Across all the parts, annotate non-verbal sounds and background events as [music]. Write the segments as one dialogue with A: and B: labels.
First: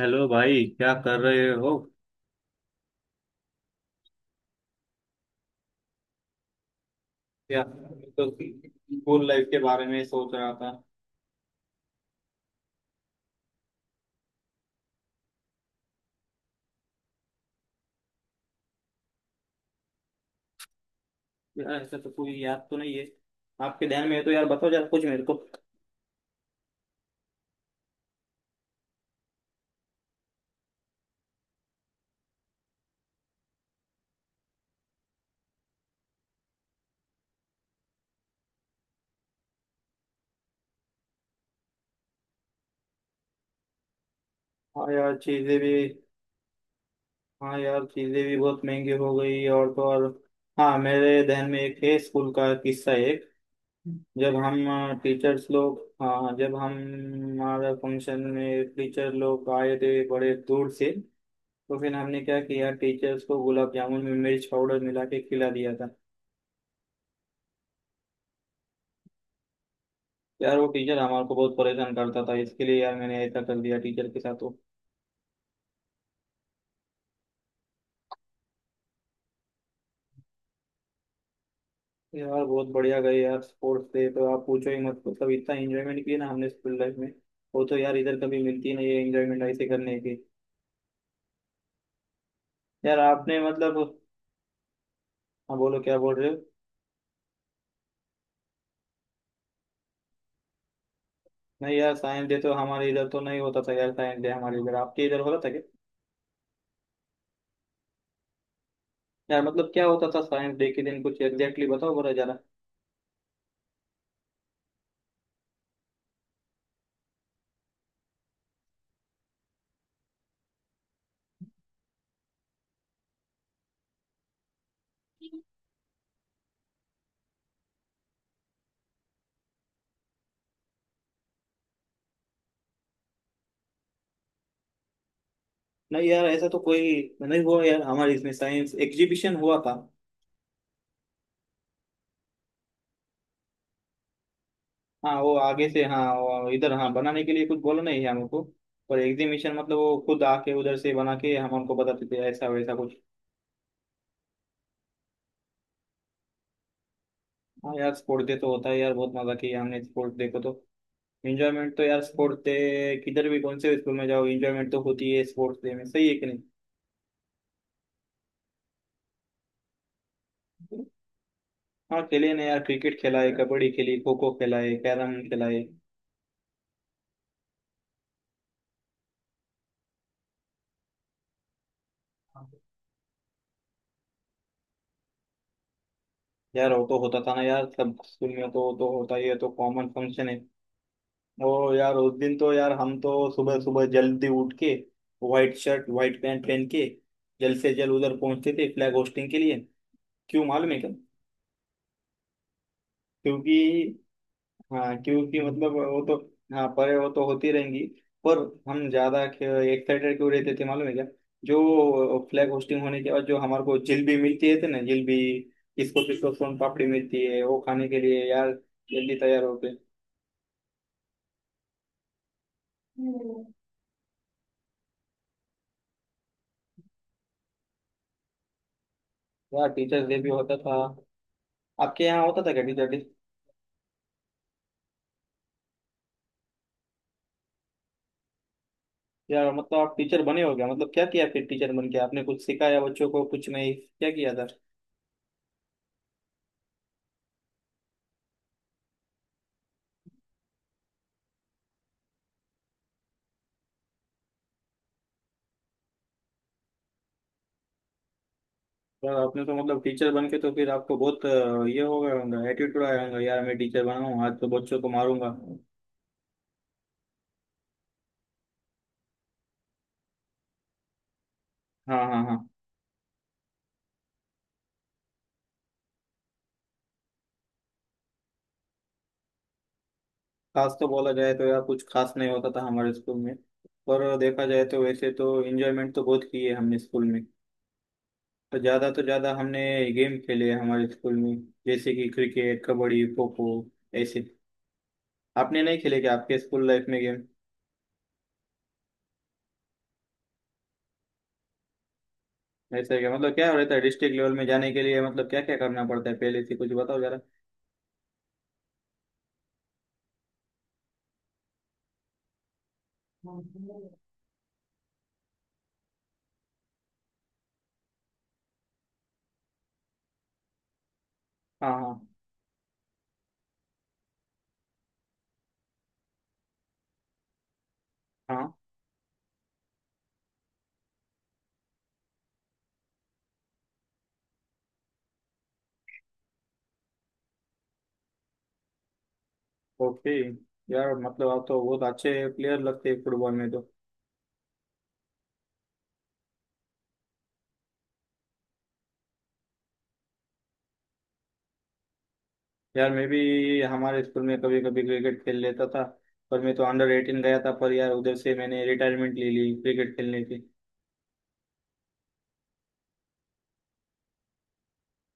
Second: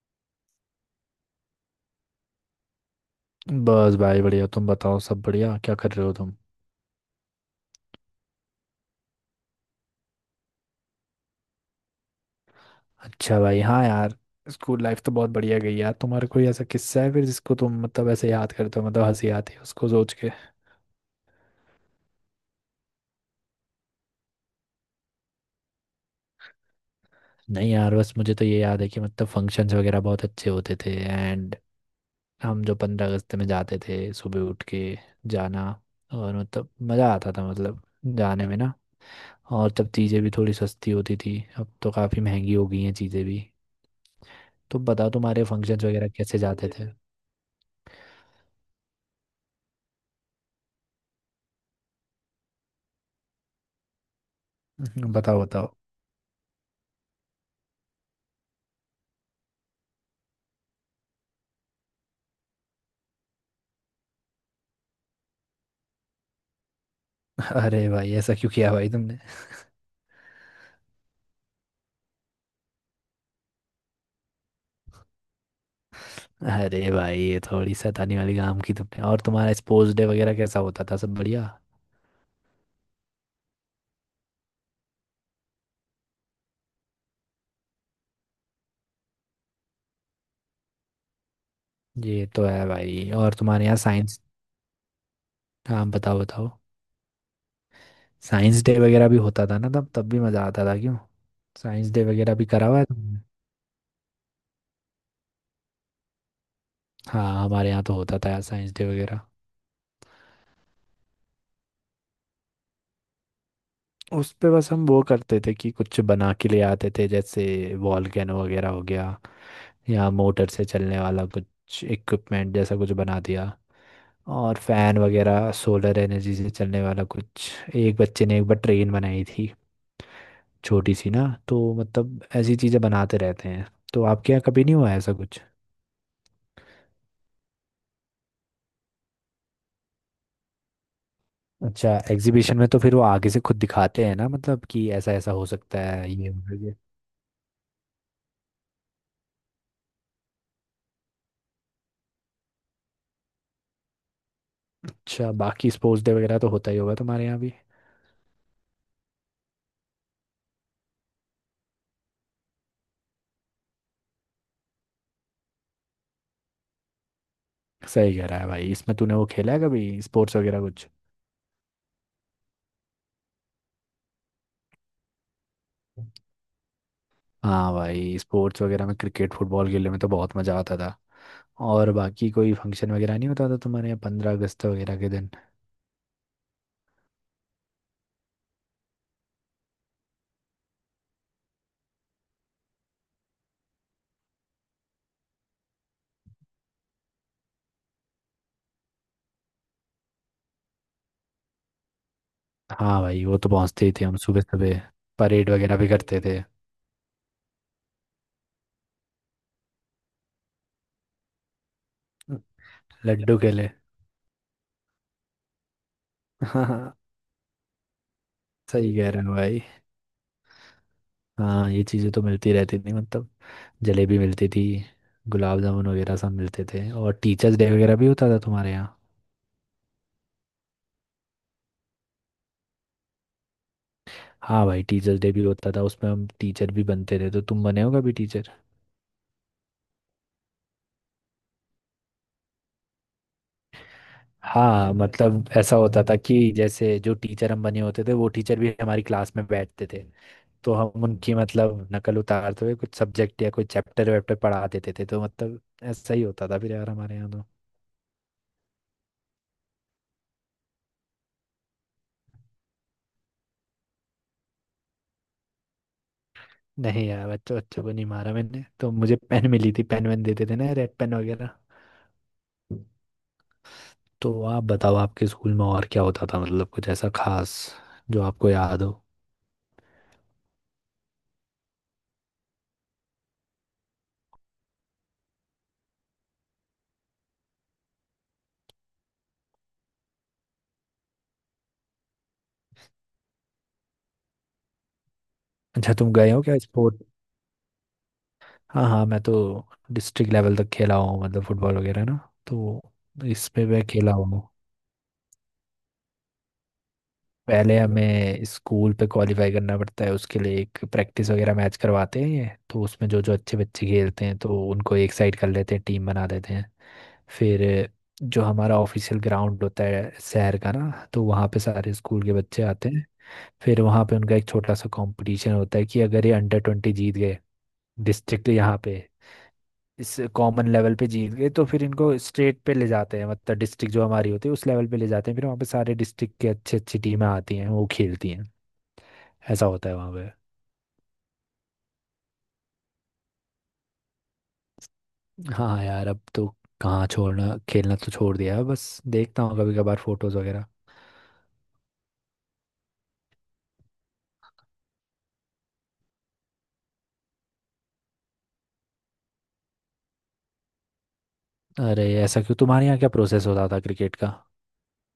A: Hello भाई, क्या कर रहे हो।
B: बस भाई बढ़िया। तुम बताओ, सब बढ़िया? क्या कर रहे हो तुम?
A: यार मैं तो स्कूल लाइफ के बारे में सोच रहा था।
B: अच्छा भाई, हाँ यार। स्कूल लाइफ तो बहुत बढ़िया गई यार। तुम्हारा कोई ऐसा किस्सा है फिर जिसको तुम मतलब ऐसे याद करते हो, मतलब हंसी आती है उसको सोच के?
A: यार ऐसा तो कोई याद तो नहीं है। आपके ध्यान में है तो यार बताओ जरा कुछ मेरे को।
B: नहीं यार, बस मुझे तो ये याद है कि मतलब फंक्शंस वगैरह बहुत अच्छे होते थे। एंड हम जो 15 अगस्त में जाते थे सुबह उठ के जाना, और मतलब मज़ा आता था मतलब जाने में ना। और तब चीज़ें भी थोड़ी सस्ती होती थी, अब तो काफ़ी महंगी हो गई हैं चीज़ें भी। तो
A: हाँ
B: बताओ
A: यार
B: तुम्हारे
A: चीज़ें भी,
B: फंक्शंस वगैरह कैसे जाते थे?
A: हाँ यार चीज़ें भी बहुत महंगी हो गई, और तो और। हाँ मेरे ध्यान में एक है स्कूल का किस्सा एक। जब हम
B: [laughs] बताओ
A: टीचर्स
B: बताओ।
A: लोग, हाँ जब हम, हमारा फंक्शन में टीचर लोग आए थे बड़े दूर से। तो फिर हमने क्या किया, टीचर्स को गुलाब जामुन में मिर्च पाउडर मिला के खिला दिया था।
B: अरे भाई ऐसा क्यों किया भाई तुमने?
A: यार वो टीचर हमारे को बहुत परेशान करता था, इसके लिए यार मैंने ऐसा कर दिया टीचर के साथ तो।
B: अरे भाई ये थोड़ी शैतानी वाली काम की तुमने, और तुम्हारा स्पोर्ट्स डे वगैरह कैसा होता था, सब बढ़िया?
A: यार बहुत बढ़िया गए यार स्पोर्ट्स डे, तो आप पूछो ही मत, मतलब इतना एंजॉयमेंट किया ना हमने स्कूल लाइफ में। वो तो यार इधर कभी मिलती नहीं है एंजॉयमेंट ऐसे करने की।
B: ये तो है
A: यार
B: भाई। और
A: आपने
B: तुम्हारे यहाँ
A: मतलब,
B: साइंस...
A: हाँ बोलो
B: हाँ
A: क्या बोल
B: बताओ
A: रहे हो।
B: बताओ। साइंस डे वगैरह भी होता था ना, तब तब भी मज़ा आता था, क्यों?
A: नहीं
B: साइंस
A: यार
B: डे
A: साइंस
B: वगैरह
A: डे
B: भी
A: तो
B: करा हुआ है
A: हमारे इधर तो
B: तुमने?
A: नहीं होता था, यार साइंस डे हमारे इधर, आपके इधर होता था क्या।
B: हाँ हमारे यहाँ तो होता था यार साइंस डे वगैरह।
A: यार मतलब क्या होता था साइंस डे के दिन, कुछ एग्जैक्टली बताओ बोला जरा।
B: उस पे बस हम वो करते थे कि कुछ बना के ले आते थे, जैसे वॉल्केनो वगैरह हो गया, या मोटर से चलने वाला कुछ इक्विपमेंट जैसा कुछ बना दिया, और फैन वगैरह सोलर एनर्जी से चलने वाला कुछ। एक बच्चे ने एक बार ट्रेन बनाई थी छोटी सी ना, तो मतलब ऐसी चीज़ें बनाते रहते हैं। तो आपके यहाँ कभी नहीं हुआ ऐसा कुछ?
A: नहीं यार ऐसा तो कोई नहीं हुआ यार, हमारे इसमें साइंस एग्जीबिशन हुआ था।
B: अच्छा, एग्जीबिशन में तो फिर वो आगे से खुद दिखाते हैं ना, मतलब कि ऐसा
A: हाँ
B: ऐसा
A: वो
B: हो
A: आगे
B: सकता
A: से, हाँ
B: है ये हो
A: वो
B: सकता
A: इधर,
B: है।
A: हाँ बनाने के लिए कुछ बोला नहीं है हमको। पर एग्जीबिशन मतलब वो खुद आके उधर से बना के हम हमको बताते थे ऐसा वैसा कुछ।
B: अच्छा, बाकी स्पोर्ट्स डे वगैरह तो होता ही होगा तुम्हारे यहाँ भी।
A: हाँ यार स्पोर्ट डे तो होता है यार, बहुत मजा किया हमने स्पोर्ट डे को तो। एंजॉयमेंट तो यार स्पोर्ट डे, किधर भी कौन से स्कूल में जाओ एंजॉयमेंट तो होती है स्पोर्ट्स डे में, सही है कि नहीं।
B: सही कह रहा है भाई, इसमें तूने वो खेला है कभी स्पोर्ट्स वगैरह कुछ?
A: हाँ खेले ना यार, क्रिकेट खेला है, कबड्डी खेली, खो खो खेला है, कैरम खेला है।
B: हाँ भाई स्पोर्ट्स वगैरह में क्रिकेट फुटबॉल खेलने में तो बहुत मज़ा आता था। और बाकी कोई फंक्शन वगैरह नहीं होता था तुम्हारे यहाँ 15 अगस्त वगैरह के दिन?
A: यार वो तो होता था ना यार, सब स्कूल में तो होता ही है, तो कॉमन फंक्शन है। ओ यार उस दिन तो यार हम तो सुबह सुबह जल्दी उठ के, व्हाइट शर्ट व्हाइट पैंट पहन के, जल्द से जल्द उधर पहुंचते थे फ्लैग होस्टिंग के लिए। क्यों मालूम है क्या।
B: हाँ भाई वो तो
A: क्योंकि,
B: पहुँचते ही थे हम सुबह सुबह,
A: हाँ क्योंकि
B: परेड
A: मतलब
B: वगैरह भी
A: वो तो,
B: करते थे।
A: हाँ परे वो तो होती रहेंगी। पर हम ज्यादा एक्साइटेड क्यों रहते थे मालूम है क्या। जो फ्लैग होस्टिंग होने के बाद
B: लड्डू
A: जो हमारे
B: खेले?
A: को जिलेबी मिलती है थे ना जिलेबी, किसको किसको सोन पापड़ी
B: हाँ।
A: मिलती है वो खाने के लिए यार।
B: [laughs] सही कह
A: जल्दी
B: रहे हो
A: तैयार
B: भाई।
A: होते।
B: हाँ ये चीज़ें तो मिलती रहती थी मतलब, जलेबी मिलती थी, गुलाब जामुन वगैरह सब मिलते थे। और टीचर्स डे वगैरह भी होता था तुम्हारे यहाँ?
A: यार टीचर्स डे भी होता था। आपके यहाँ होता था क्या टीचर डे।
B: हाँ भाई टीचर्स डे भी होता था, उसमें हम टीचर भी बनते थे, तो तुम बने हो कभी टीचर?
A: यार मतलब आप टीचर बने हो क्या, मतलब क्या किया फिर टीचर बन के, आपने कुछ सिखाया बच्चों को कुछ नहीं क्या किया था।
B: हाँ मतलब ऐसा होता था कि जैसे जो टीचर हम बने होते थे वो टीचर भी हमारी क्लास में बैठते थे, तो हम उनकी मतलब नकल उतारते हुए कुछ सब्जेक्ट या कोई चैप्टर वैप्टर पढ़ा देते थे, तो मतलब ऐसा ही होता था फिर यार हमारे यहाँ तो।
A: यार आपने तो मतलब टीचर बन के तो फिर आपको बहुत ये हो गया होगा एटीट्यूड आया होगा, यार मैं टीचर बना हूँ आज तो बच्चों को मारूंगा।
B: नहीं यार, बच्चों बच्चों को नहीं मारा मैंने, तो मुझे पेन मिली थी, पेन वेन देते थे ना, रेड पेन वगैरह।
A: हाँ, हाँ, हाँ।
B: तो आप बताओ आपके स्कूल में और क्या होता था, मतलब कुछ ऐसा खास जो आपको याद हो?
A: खास तो बोला जाए तो यार कुछ खास नहीं होता था हमारे स्कूल में, पर देखा जाए तो वैसे तो एंजॉयमेंट तो बहुत की है हमने स्कूल में। तो ज़्यादा हमने गेम खेले हैं हमारे स्कूल में, जैसे कि क्रिकेट, कबड्डी, खो खो, ऐसे। आपने नहीं
B: अच्छा,
A: खेले क्या
B: तुम गए
A: आपके
B: हो क्या
A: स्कूल लाइफ में
B: स्पोर्ट?
A: गेम।
B: हाँ हाँ मैं तो डिस्ट्रिक्ट लेवल तक खेला हूँ, मतलब फुटबॉल वगैरह ना। तो
A: ऐसा है क्या, मतलब क्या
B: इसमें
A: रहता है
B: मैं खेला
A: डिस्ट्रिक्ट लेवल
B: हूँ।
A: में जाने के लिए, मतलब क्या क्या करना पड़ता है पहले से कुछ बताओ जरा।
B: पहले हमें स्कूल पे क्वालिफाई करना पड़ता है, उसके लिए एक प्रैक्टिस वगैरह मैच करवाते हैं, ये तो उसमें जो जो
A: हाँ,
B: अच्छे बच्चे खेलते हैं तो उनको एक साइड कर लेते हैं, टीम बना देते हैं। फिर जो हमारा ऑफिशियल ग्राउंड होता है शहर का ना, तो वहाँ पे सारे
A: हाँ,
B: स्कूल के बच्चे आते हैं। फिर वहाँ पे उनका एक छोटा सा कंपटीशन होता है कि अगर ये अंडर 20 जीत गए, डिस्ट्रिक्ट
A: हाँ।
B: यहाँ पे, इस कॉमन लेवल पे जीत गए, तो फिर इनको स्टेट पे ले जाते हैं, मतलब डिस्ट्रिक्ट जो हमारी होती है उस लेवल पे ले जाते हैं, फिर वहाँ पे सारे डिस्ट्रिक्ट के अच्छी अच्छी टीमें आती हैं वो खेलती हैं। ऐसा होता है
A: ओके।
B: वहाँ पे।
A: यार मतलब आप तो बहुत अच्छे प्लेयर लगते हैं फुटबॉल में तो।
B: हाँ यार अब तो कहाँ, छोड़ना खेलना तो छोड़ दिया है, बस देखता हूँ कभी कभार फोटोज वगैरह।
A: यार मैं भी हमारे स्कूल में कभी कभी क्रिकेट खेल लेता था, पर मैं तो अंडर एटीन गया था, पर यार उधर से मैंने रिटायरमेंट ले ली क्रिकेट खेलने की।
B: अरे ऐसा क्यों? तुम्हारे यहाँ क्या प्रोसेस होता था क्रिकेट का?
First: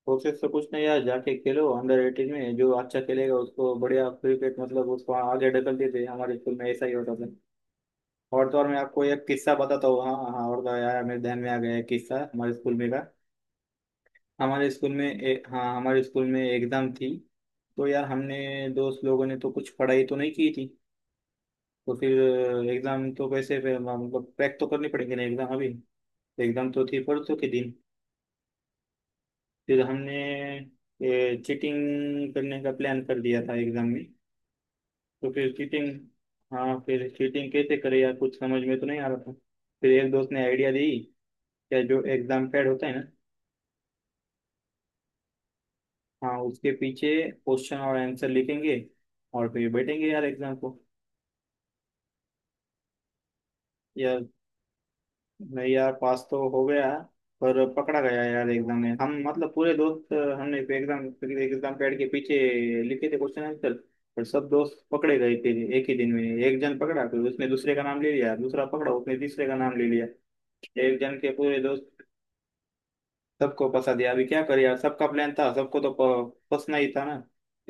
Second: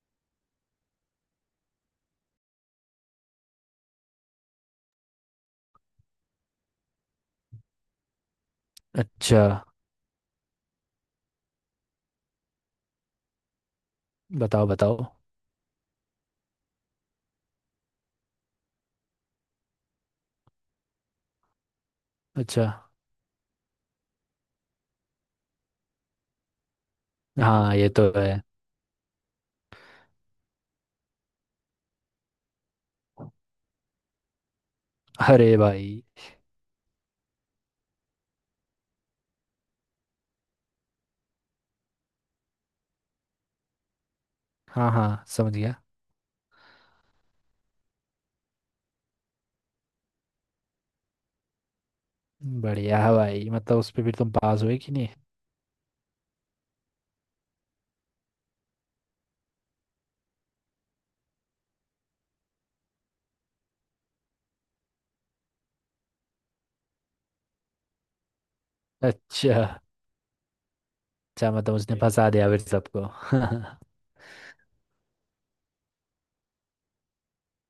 A: कोशिश तो कुछ नहीं यार, जाके खेलो अंडर एटीन में, जो अच्छा खेलेगा उसको बढ़िया क्रिकेट मतलब उसको आगे ढकल देते हैं। हमारे स्कूल में ऐसा ही होता था। और तो और मैं आपको एक
B: अच्छा,
A: किस्सा बताता हूँ, हाँ हाँ हाँ, और तो यार मेरे ध्यान में आ गया एक किस्सा हमारे स्कूल में का।
B: बताओ
A: हमारे स्कूल
B: बताओ।
A: में हाँ हमारे स्कूल में एग्जाम थी, तो यार हमने दोस्त लोगों ने तो कुछ पढ़ाई तो नहीं की थी। तो फिर
B: अच्छा।
A: एग्जाम तो कैसे फिर मतलब क्रैक तो करनी पड़ेगी ना एग्जाम, अभी एग्जाम तो थी परसों के दिन।
B: हाँ ये तो है।
A: फिर हमने चीटिंग करने का प्लान कर दिया था एग्जाम में। तो फिर
B: अरे
A: चीटिंग,
B: भाई।
A: हाँ फिर चीटिंग कैसे करे यार, कुछ समझ में तो नहीं आ रहा था। फिर एक दोस्त ने आइडिया दी, या जो एग्जाम पैड होता है ना,
B: हाँ हाँ समझ गया।
A: हाँ उसके पीछे क्वेश्चन और आंसर लिखेंगे और फिर बैठेंगे यार एग्जाम को।
B: बढ़िया है भाई, मतलब उस पे फिर
A: यार
B: तुम पास हुए कि नहीं?
A: नहीं यार, पास तो हो गया, पर पकड़ा गया यार एग्जाम में हम, मतलब पूरे दोस्त हमने एग्जाम, एग्जाम पैड के पीछे लिखे थे क्वेश्चन आंसर, पर सब दोस्त पकड़े गए थे। एक ही दिन में एक जन पकड़ा फिर उसने दूसरे का नाम ले लिया, दूसरा पकड़ा उसने तीसरे का
B: अच्छा।
A: नाम ले लिया, एक जन के
B: अच्छा,
A: पूरे
B: मतलब उसने एक
A: दोस्त
B: फंसा दिया फिर सबको।
A: सबको
B: [laughs]
A: फंसा दिया। अभी क्या करे यार, सबका प्लान था, सबको तो फंसना ही था ना।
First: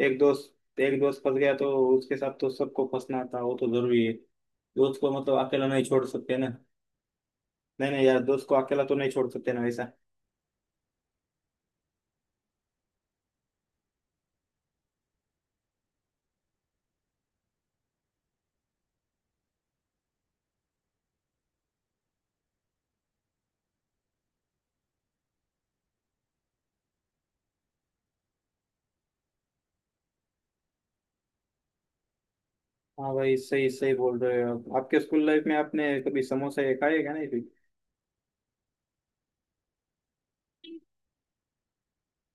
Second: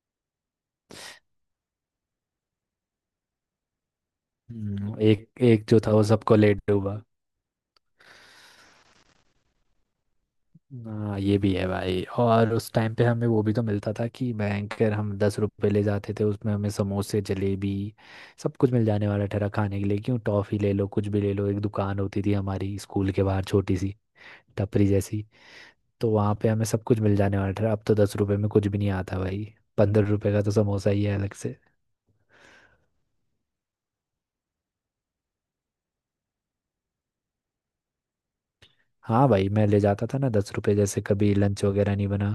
A: एक दोस्त फंस गया तो उसके साथ तो सबको फंसना था, वो तो जरूरी है। दोस्त को
B: एक
A: मतलब
B: एक
A: अकेला
B: जो
A: नहीं
B: था वो
A: छोड़
B: सबको
A: सकते
B: ले
A: ना,
B: डूबा।
A: नहीं नहीं यार दोस्त को अकेला तो नहीं छोड़ सकते ना वैसा।
B: हाँ ये भी है भाई। और उस टाइम पे हमें वो भी तो मिलता था कि बैंकर हम 10 रुपए ले जाते थे, उसमें हमें समोसे जलेबी सब कुछ मिल जाने वाला ठहरा खाने के लिए, क्यों, टॉफी ले लो कुछ भी ले लो। एक दुकान होती थी हमारी स्कूल के बाहर छोटी सी टपरी जैसी, तो वहाँ पे हमें सब कुछ मिल जाने वाला ठहरा। अब तो 10 रुपए में कुछ भी नहीं आता भाई, 15 रुपए का तो समोसा ही है अलग से।
A: हाँ भाई सही सही बोल रहे हो आप। आपके स्कूल लाइफ में आपने कभी समोसे खाए क्या नहीं फिर।
B: हाँ भाई मैं ले जाता था ना 10 रुपये, जैसे कभी लंच वगैरह नहीं बना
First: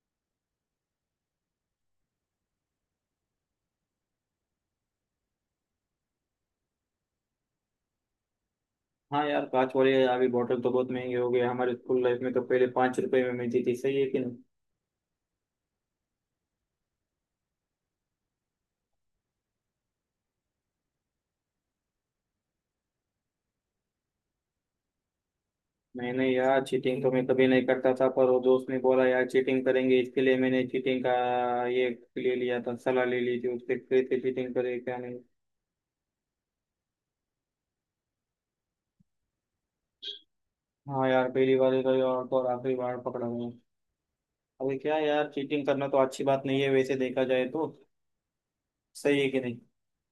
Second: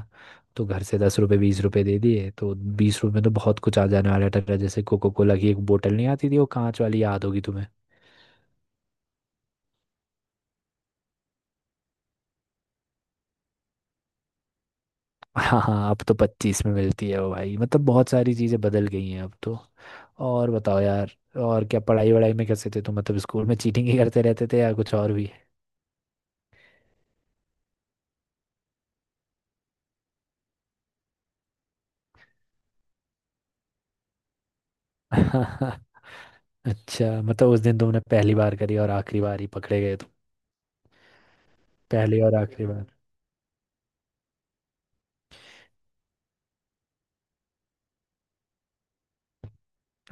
B: तो घर से 10 रुपये 20 रुपये दे दिए, तो 20 रुपये में तो बहुत कुछ आ जाने वाला था, जैसे कोको कोला की एक बोतल नहीं आती थी वो कांच वाली, याद होगी तुम्हें?
A: हाँ यार कांच वाले अभी बॉटल तो बहुत महंगे हो गए, हमारे स्कूल लाइफ में तो पहले पाँच रुपए में मिलती थी, सही है कि नहीं।
B: [laughs] हाँ हाँ अब तो 25 में मिलती है वो भाई, मतलब बहुत सारी चीज़ें बदल गई हैं अब तो। और बताओ यार, और क्या, पढ़ाई वढ़ाई में कैसे थे तुम, मतलब स्कूल में चीटिंग ही करते रहते थे या कुछ और भी?
A: नहीं यार चीटिंग तो मैं कभी नहीं करता था, पर वो दोस्त ने बोला यार चीटिंग करेंगे, इसके लिए मैंने चीटिंग का ये ले लिया था, सलाह ले ली थी उससे कैसे चीटिंग करे क्या नहीं।
B: [laughs] अच्छा, मतलब उस दिन तुमने पहली बार करी और आखिरी बार ही पकड़े गए तुम।
A: हाँ यार पहली बार ही गई
B: पहली
A: और तो
B: और
A: और
B: आखिरी
A: आखिरी
B: बार।
A: बार पकड़ा गया। अभी क्या यार, चीटिंग करना तो अच्छी बात नहीं है वैसे देखा जाए तो, सही है कि नहीं।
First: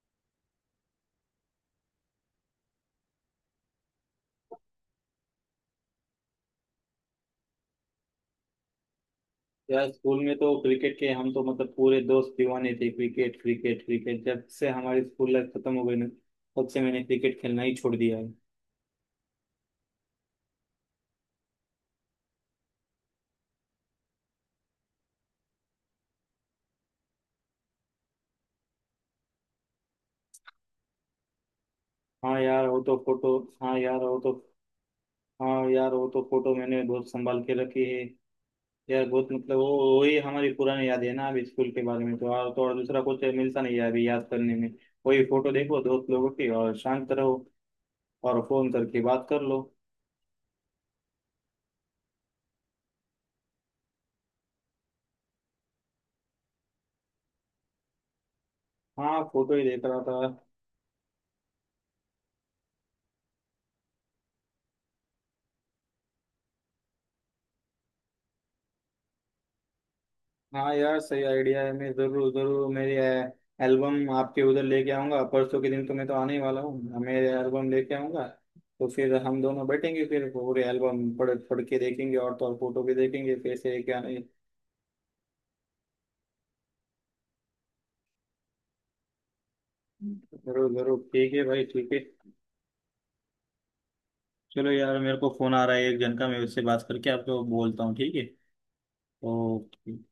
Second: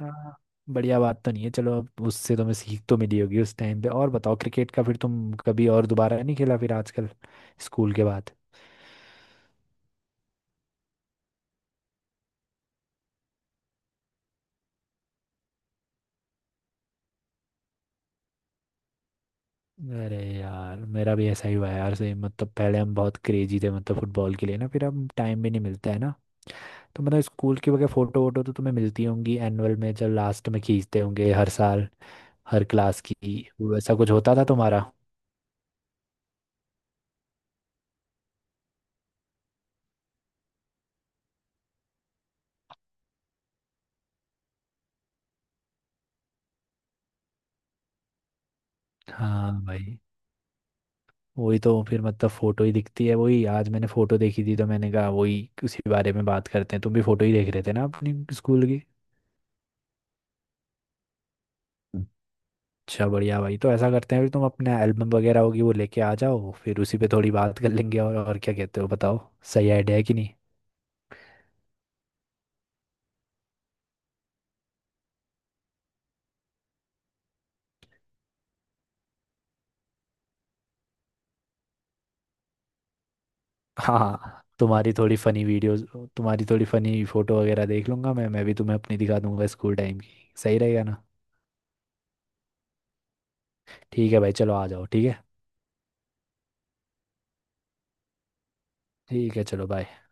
B: हाँ बढ़िया बात तो नहीं है, चलो अब उससे तुम्हें सीख तो मिली होगी उस टाइम पे। और बताओ, क्रिकेट का फिर तुम कभी और दोबारा नहीं खेला फिर आजकल स्कूल के बाद?
A: यार स्कूल में तो क्रिकेट के हम तो मतलब पूरे दोस्त दीवाने थे, क्रिकेट क्रिकेट क्रिकेट, जब से हमारी स्कूल लाइफ खत्म हो गई ना तब से मैंने क्रिकेट खेलना ही छोड़ दिया है।
B: अरे यार मेरा भी ऐसा ही हुआ है यार सेम, मतलब पहले हम बहुत क्रेजी थे मतलब फुटबॉल के लिए ना, फिर अब टाइम भी नहीं मिलता है ना। तो मतलब स्कूल की वगैरह फोटो वोटो तो तुम्हें मिलती होंगी एनुअल में, जब लास्ट में खींचते होंगे हर साल
A: हाँ
B: हर
A: यार हो तो
B: क्लास
A: फोटो,
B: की,
A: हाँ
B: वैसा
A: यार
B: कुछ
A: हो तो,
B: होता था तुम्हारा?
A: हाँ यार वो तो फोटो मैंने बहुत संभाल के रखी है यार। बहुत मतलब वो वही हमारी पुरानी याद है ना अभी स्कूल के बारे में तो, और तो और दूसरा कुछ मिलता नहीं है अभी याद करने में। वही फोटो देखो दोस्त लोगों की और शांत रहो और फोन करके बात कर
B: हाँ
A: लो।
B: भाई, वही तो फिर मतलब फोटो ही दिखती है, वही आज मैंने फोटो देखी थी तो मैंने कहा वही उसी बारे में बात करते हैं, तुम भी फोटो ही देख रहे थे ना अपनी स्कूल की?
A: हाँ फोटो ही देख रहा था।
B: अच्छा बढ़िया भाई, तो ऐसा करते हैं फिर, तुम अपने एल्बम वगैरह होगी वो लेके आ जाओ, फिर उसी पे थोड़ी बात कर लेंगे, और क्या कहते हो बताओ, सही आइडिया है कि नहीं?
A: हाँ यार सही आइडिया है, मैं जरूर जरूर मेरी एल्बम आपके उधर लेके आऊंगा परसों के दिन, तो मैं तो आने ही वाला हूँ हाँ, मेरे एल्बम लेके आऊंगा। तो फिर हम दोनों बैठेंगे फिर पूरे एल्बम पढ़ पढ़ के देखेंगे और तो और फोटो भी देखेंगे कैसे क्या।
B: हाँ तुम्हारी थोड़ी फनी वीडियोस, तुम्हारी थोड़ी फनी फोटो वगैरह देख लूंगा मैं भी तुम्हें अपनी दिखा दूंगा स्कूल टाइम की, सही
A: जरूर
B: रहेगा
A: जरूर,
B: ना?
A: ठीक है भाई ठीक है।
B: ठीक है भाई चलो आ
A: चलो
B: जाओ,
A: यार
B: ठीक
A: मेरे
B: है।
A: को फोन आ रहा है एक जन का, मैं उससे बात करके आपको बोलता हूँ, ठीक है।
B: ठीक है चलो,
A: तो
B: बाय।